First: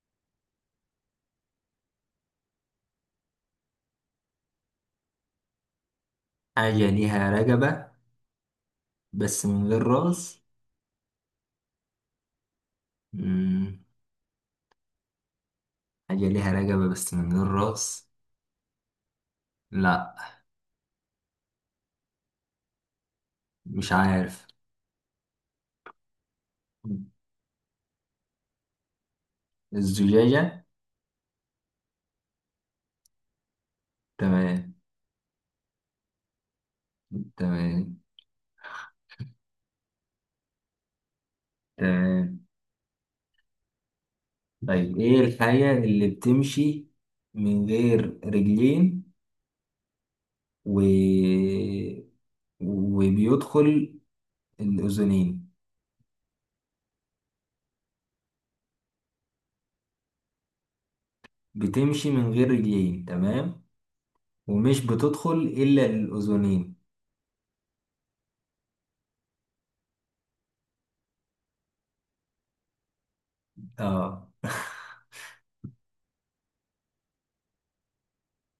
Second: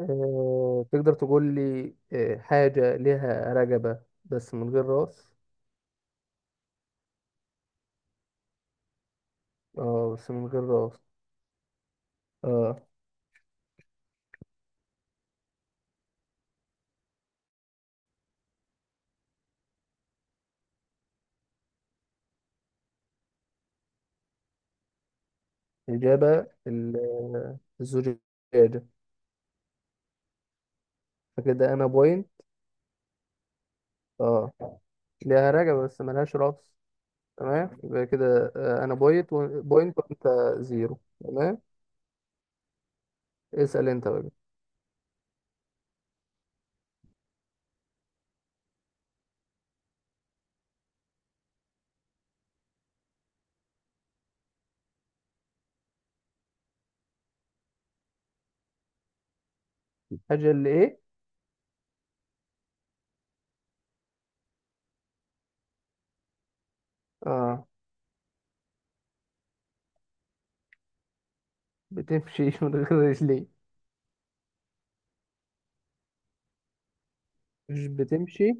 تقدر تقول لي، حاجة لها رقبة بس من غير راس. حاجة ليها رقبة، بس من غير اه، بس راس. من غير راس. اه. مم. حاجة ليها رقبة بس من غير راس. لا، مش عارف. إجابة الزجاجة. الزجاجة. فكده أنا بوينت. اه. تمام. لها رقبة بس ملهاش راس. تمام، تمام. يبقى كده أنا بوينت و... بوينت وأنت زيرو. تمام. تمام. اسأل أنت بقى. طيب، ايه الحاجة اللي بتمشي من غير رجلين و... وبيدخل الأذنين؟ الحاجة اللي إيه؟ بتمشي من غير رجلين، تمام، ومش بتدخل إلا الأذنين. اه، بتمشي من غير رجلين. اه. مش بتمشي؟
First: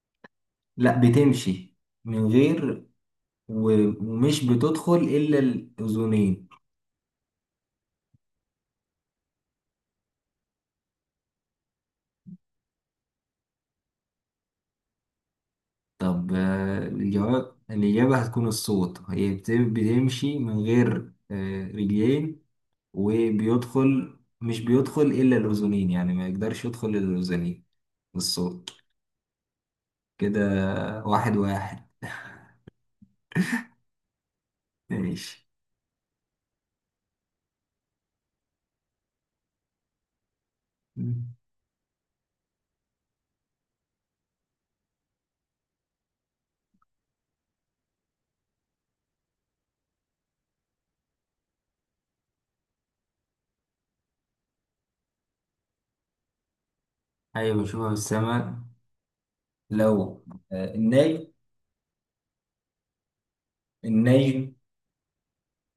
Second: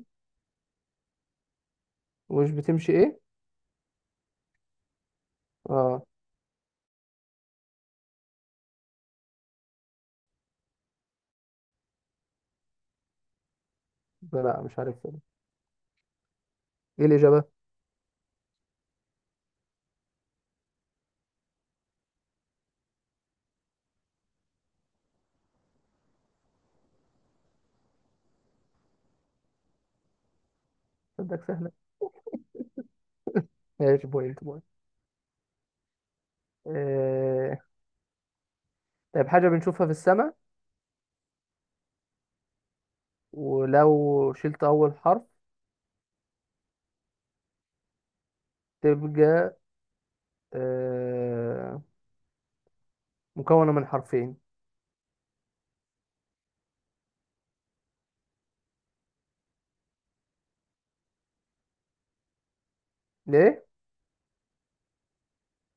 لا، بتمشي من ومش غير. بتمشي إيه؟ ومش بتدخل إلا اه. الأذنين. لا، مش عارف إيه طب الإجابة. الجواب، الإجابة هتكون الصوت، هي بتمشي من غير رجلين، وبيدخل، مش بيدخل إلا الأذنين، يعني ما يقدرش يدخل إلا الأذنين، الصوت. كده واحد صدق سهل. واحد. ماشي، بوينت بوينت. ماشي. آه... طيب، حاجة بنشوفها في السماء، ولو شلت أول حرف تبقى آه... مكونة من حرفين. حاجة بشوفها في السماء، لو النجم. ليه؟ النجم.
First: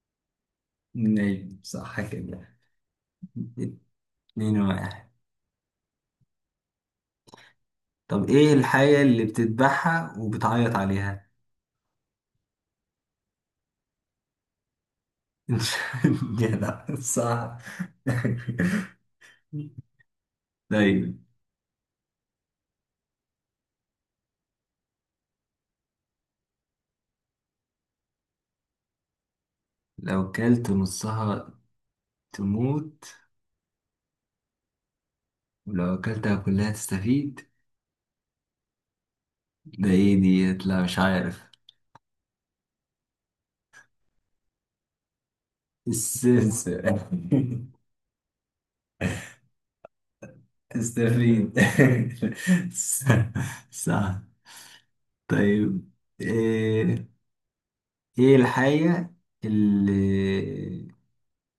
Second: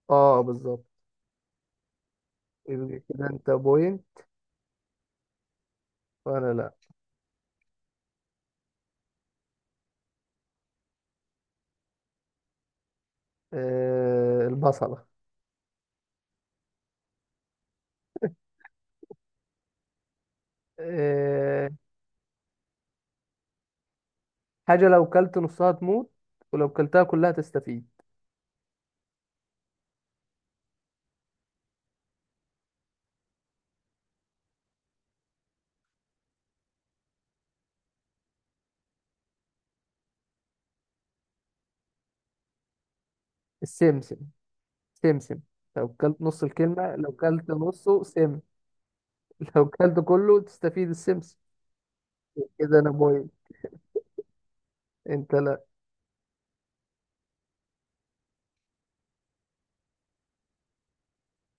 اه، بالظبط. النجم صح كده. يبقى كده انت بوينت اتنين واحد. وأنا لأ. طب ايه الحاجة اللي بتذبحها وبتعيط عليها؟ البصلة. يا لا، صح. طيب، آه... حاجة لو كلت نصها تموت ولو كلتها كلها تستفيد. لو كلت نصها تموت ولو أكلتها كلها تستفيد، ده ايه ديت؟ لا مش عارف. السمسم. سمسم. لو كلت نص السلسة. الكلمة، لو كلت نصه سم. لو كلت كله تستفيد، السمسم. تستفيد. كده أنا بوينت، صح. انت لأ. طيب، ايه، إيه الحاجة اللي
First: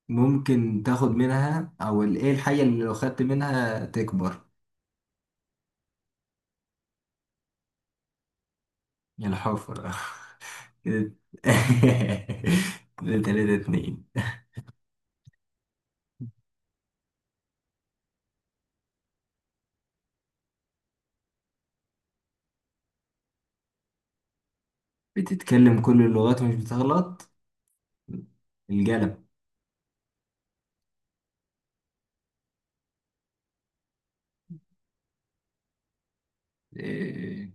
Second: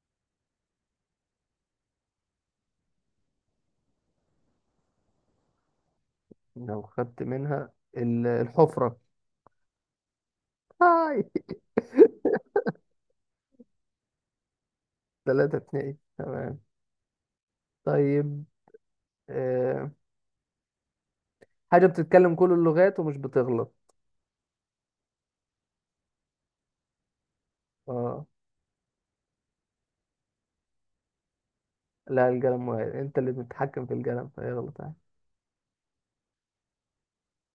ممكن تاخد منها او ايه الحاجة اللي لو خدت منها تكبر؟ لو خدت منها الحفرة. الحفرة. كده. هاي. كده تلاتة اتنين. ثلاثة اتنين. تمام. طيب، آه. حاجة بتتكلم كل اللغات ومش بتغلط. بتتكلم كل اللغات ومش بتغلط. اه. القلم. لا، القلم مغير، انت اللي بتتحكم في القلم فيغلط عادي. إيه.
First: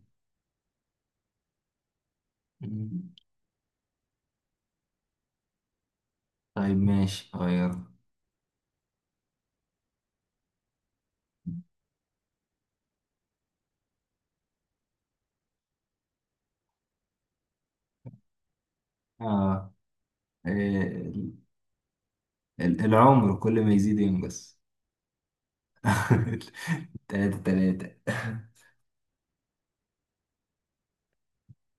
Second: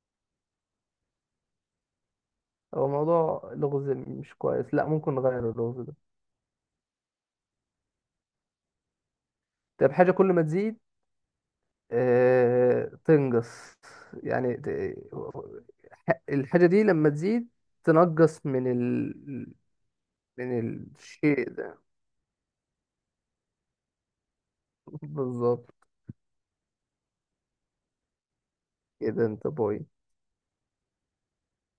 هو موضوع لغز مش كويس، لا، ممكن نغير اللغز ده. طيب ماشي، غير. طيب، حاجة كل ما تزيد تنقص. يعني الحاجة دي لما تزيد تنقص من اه. من إيه. الشيء ده. العمر كل ما يزيد ينقص. بالظبط. تلاتة تلاتة. كده انت بوي.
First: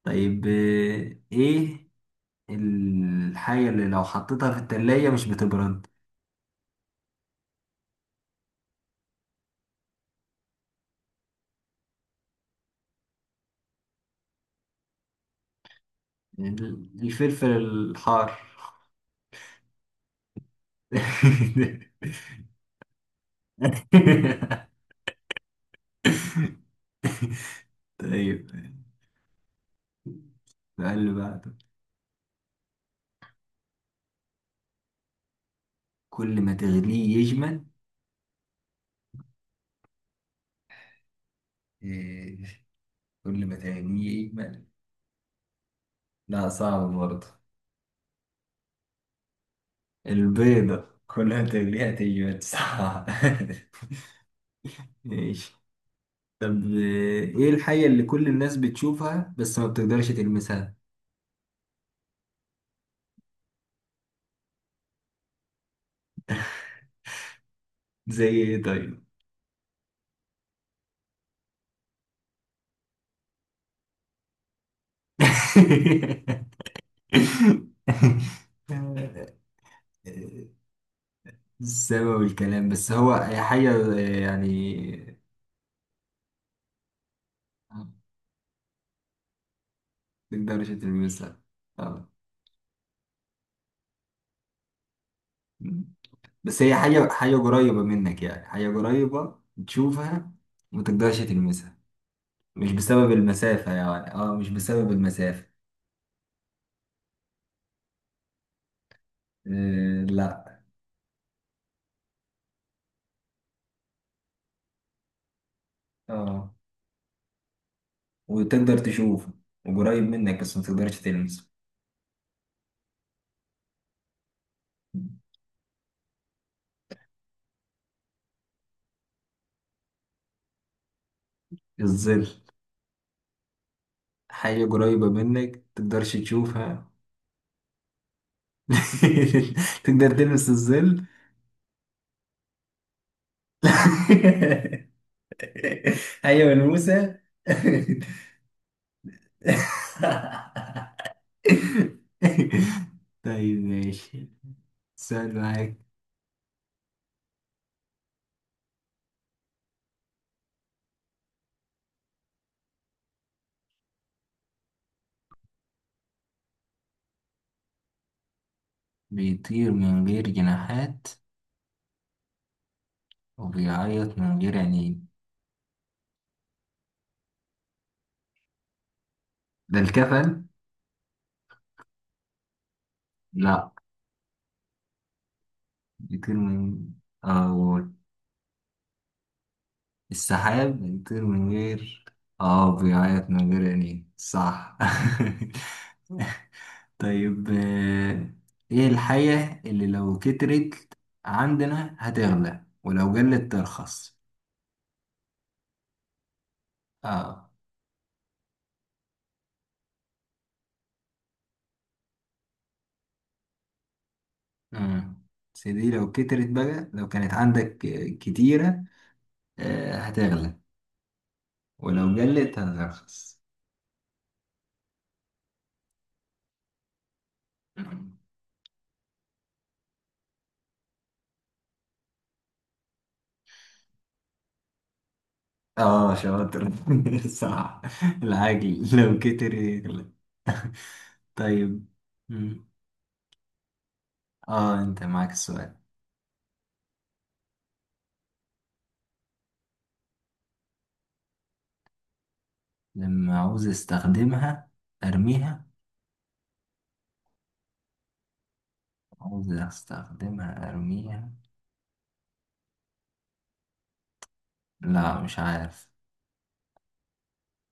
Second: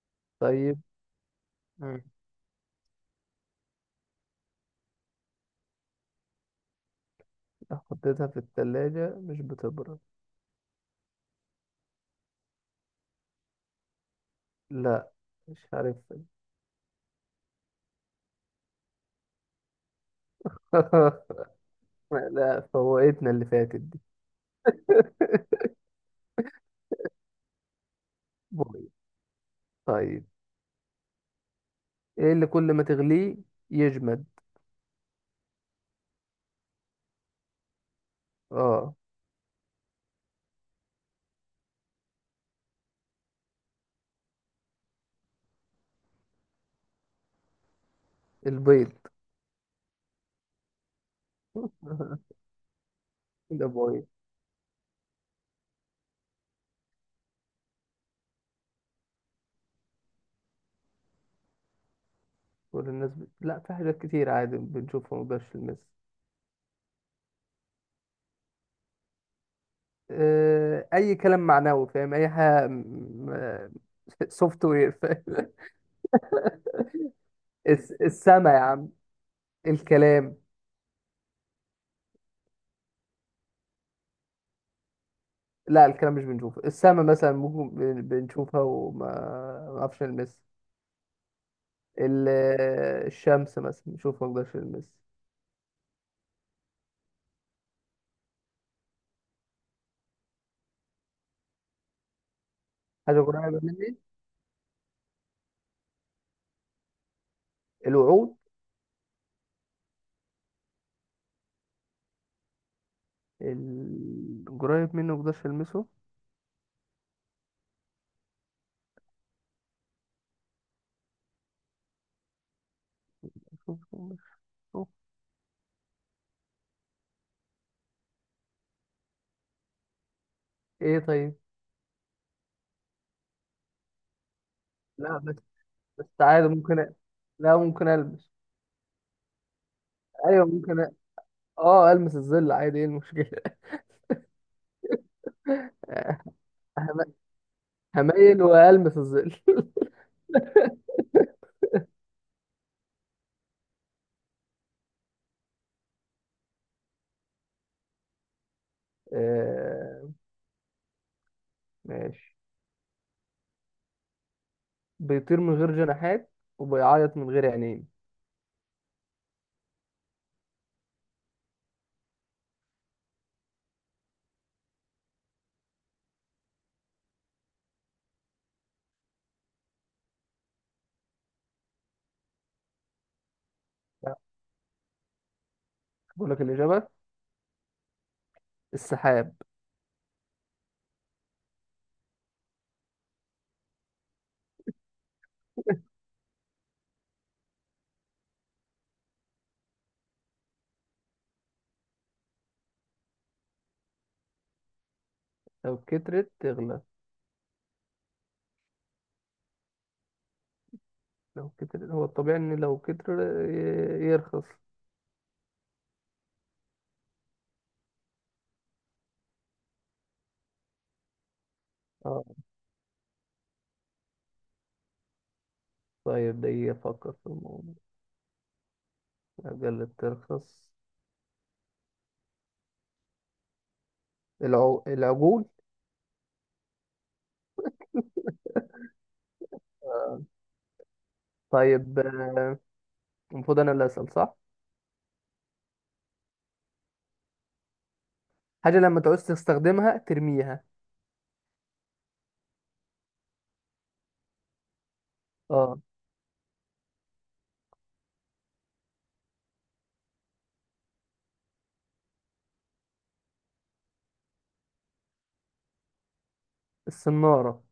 طيب، طيب، ايه الحاجة اللي لو حطيتها في التلاجة مش بتبرد؟ حطيتها في التلاجة مش بتبرد. لا، مش عارف. الفلفل الحار. لا، فوقتنا اللي فاتت دي. طيب. بيض. طيب. فقال له بقى، طب ايه اللي كل ما تغليه يجمد؟ كل ما تغليه يجمل. اه، إيه، كل ما تغليه يجمل. لا، صعب برضه. البيض. البيضة كل ما تغليها تجمل، صعب. ده بيض. ماشي. طب إيه، إيه الحاجة اللي كل الناس بتشوفها بس ما بتقدرش تلمسها؟ كل الناس لا، في حاجات كتير عادي بنشوفها مبقاش نلمسها. زي ايه طيب؟ اي كلام معنوي، فاهم؟ اي حاجه سوفت وير، فاهم؟ السما يا عم، الكلام. السما والكلام، بس هو هي حاجة يعني لا، الكلام مش بنشوفه، السما مثلا ممكن ما بنشوفها، وما ما نعرفش نلمسها. تقدرش تلمسها. ال- الشمس مثلا نشوف، ما اقدرش المس. آه. بس هي حاجة، حاجة قريبة منك، يعني حاجة قريبة تشوفها وما تقدرش تلمسها، مش بسبب حاجه قريبه المسافة مني. يعني. اه مش بسبب المسافة. الوعود. آه لا. قريب مني ما اقدرش المسه. اه، وتقدر تشوفه وقريب منك بس ما تقدرش تلمسه. شوف- شوف- شوف. ايه طيب. الظل. حاجة قريبة لا بس، منك بس تقدرش عادي ممكن تشوفها. لا، ممكن البس. تقدر ايوه، تلمس ممكن الظل؟ اه، المس الظل عادي، ايه المشكله؟ حاجة هم- ملموسة. هميل والمس الظل. طيب ماشي. سؤال معاك. آه، ماشي. بيطير من غير جناحات وبيعيط من غير عينين. بيطير من غير جناحات وبيعيط من غير عينين، ده الكفل؟ لا. بقول بيطير لك من، الاجابه، أو السحاب. السحاب بيطير من غير. اه، بيعيط من غير عينين، صح. طيب، ايه الحاجة اللي لو كترت عندنا هتغلى ولو قلت ترخص؟ لو كترت تغلى. اه. لو كتر، هو الطبيعي ان لو كتر يرخص. امم، بس دي لو كترت بقى، لو كانت عندك كتيرة، هتغلى ولو اه. قلت هترخص. طيب، ده يفكر في الموضوع. قلت ترخص، العجول. اه شاطر. صح. العجل لو كتر يغلب. آه، طيب. طيب. مم. المفروض انا اللي اسال، صح؟ اه، انت معاك السؤال. حاجه لما تعوز تستخدمها ترميها. لما عاوز استخدمها ارميها. اه، عاوز استخدمها ارميها، لا مش عارف. الصناره.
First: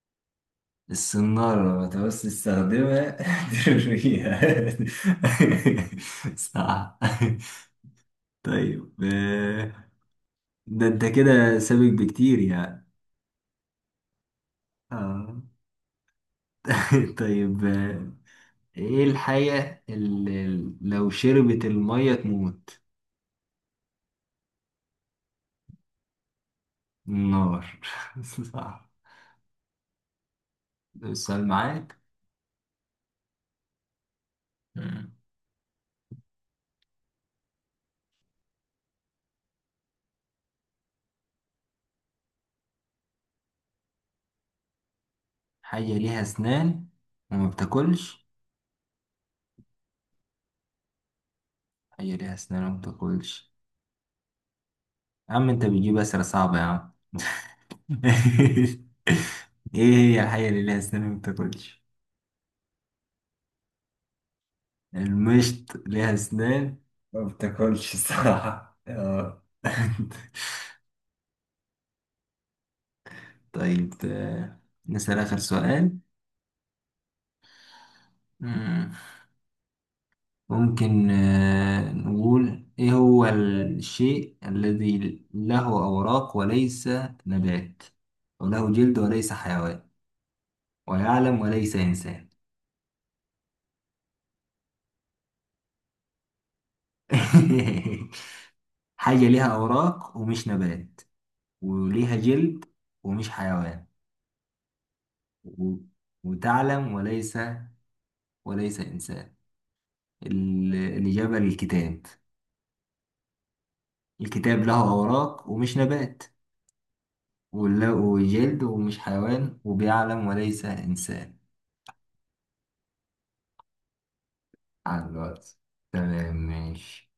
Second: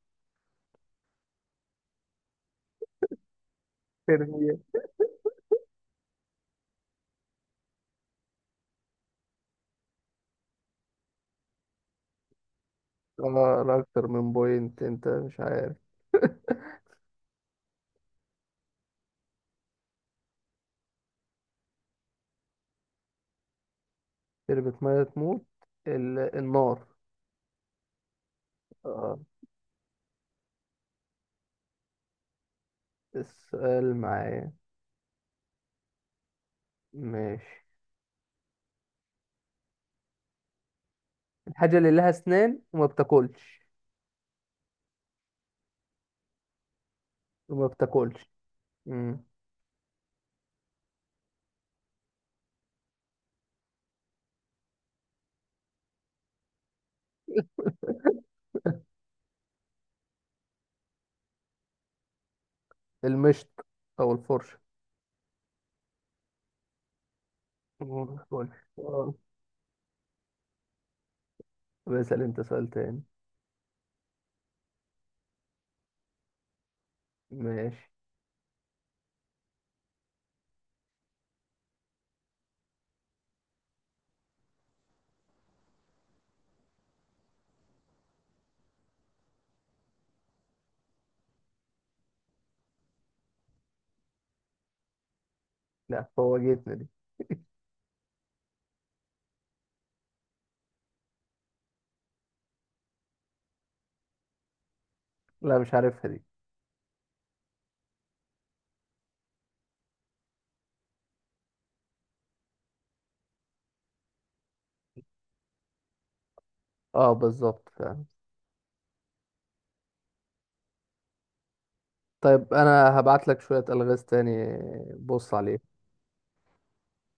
السنارة، لما تعوز تستخدمها ترميها. ترميها. صح. طيب، ده انت كده سابق بكتير يعني. اه، لا، اكتر من بوينت انت مش اه. عارف. طيب، ايه الحاجة اللي لو شربت المية تموت؟ شربت ميه تموت. النار. النار. صح. اه. ده السؤال معاك. السؤال معايا، مم. ماشي. الحاجه اللي لها اسنان وما بتاكلش. حاجة ليها أسنان وما وما بتاكلش. بتاكلش. مم. حاجة ليها أسنان وما بتاكلش، يا عم أنت بتجيب أسئلة صعبة يا عم. إيه هي الحاجة اللي ليها أسنان وما بتاكلش؟ المشط او الفرشه. المشط ليها أسنان، ما بتاكلش الصراحة. آه. آه. بسأل انت سؤال تاني. طيب، نسأل آخر سؤال. ماشي. مم. ممكن نقول، إيه هو الشيء الذي له أوراق وليس نبات، وله جلد وليس حيوان، ويعلم وليس إنسان؟ لا، فوجئتني دي. حاجة ليها أوراق ومش نبات وليها جلد ومش حيوان لا، مش و- عارفها دي. وتعلم وليس، وليس إنسان. الإجابة للكتاب. الكتاب له أوراق ومش نبات، اه، بالظبط فعلا. وله جلد ومش حيوان، وبيعلم وليس إنسان. طيب، انا هبعت لك شوية الغاز تاني. على بص الواتس. عليهم. تمام ماشي.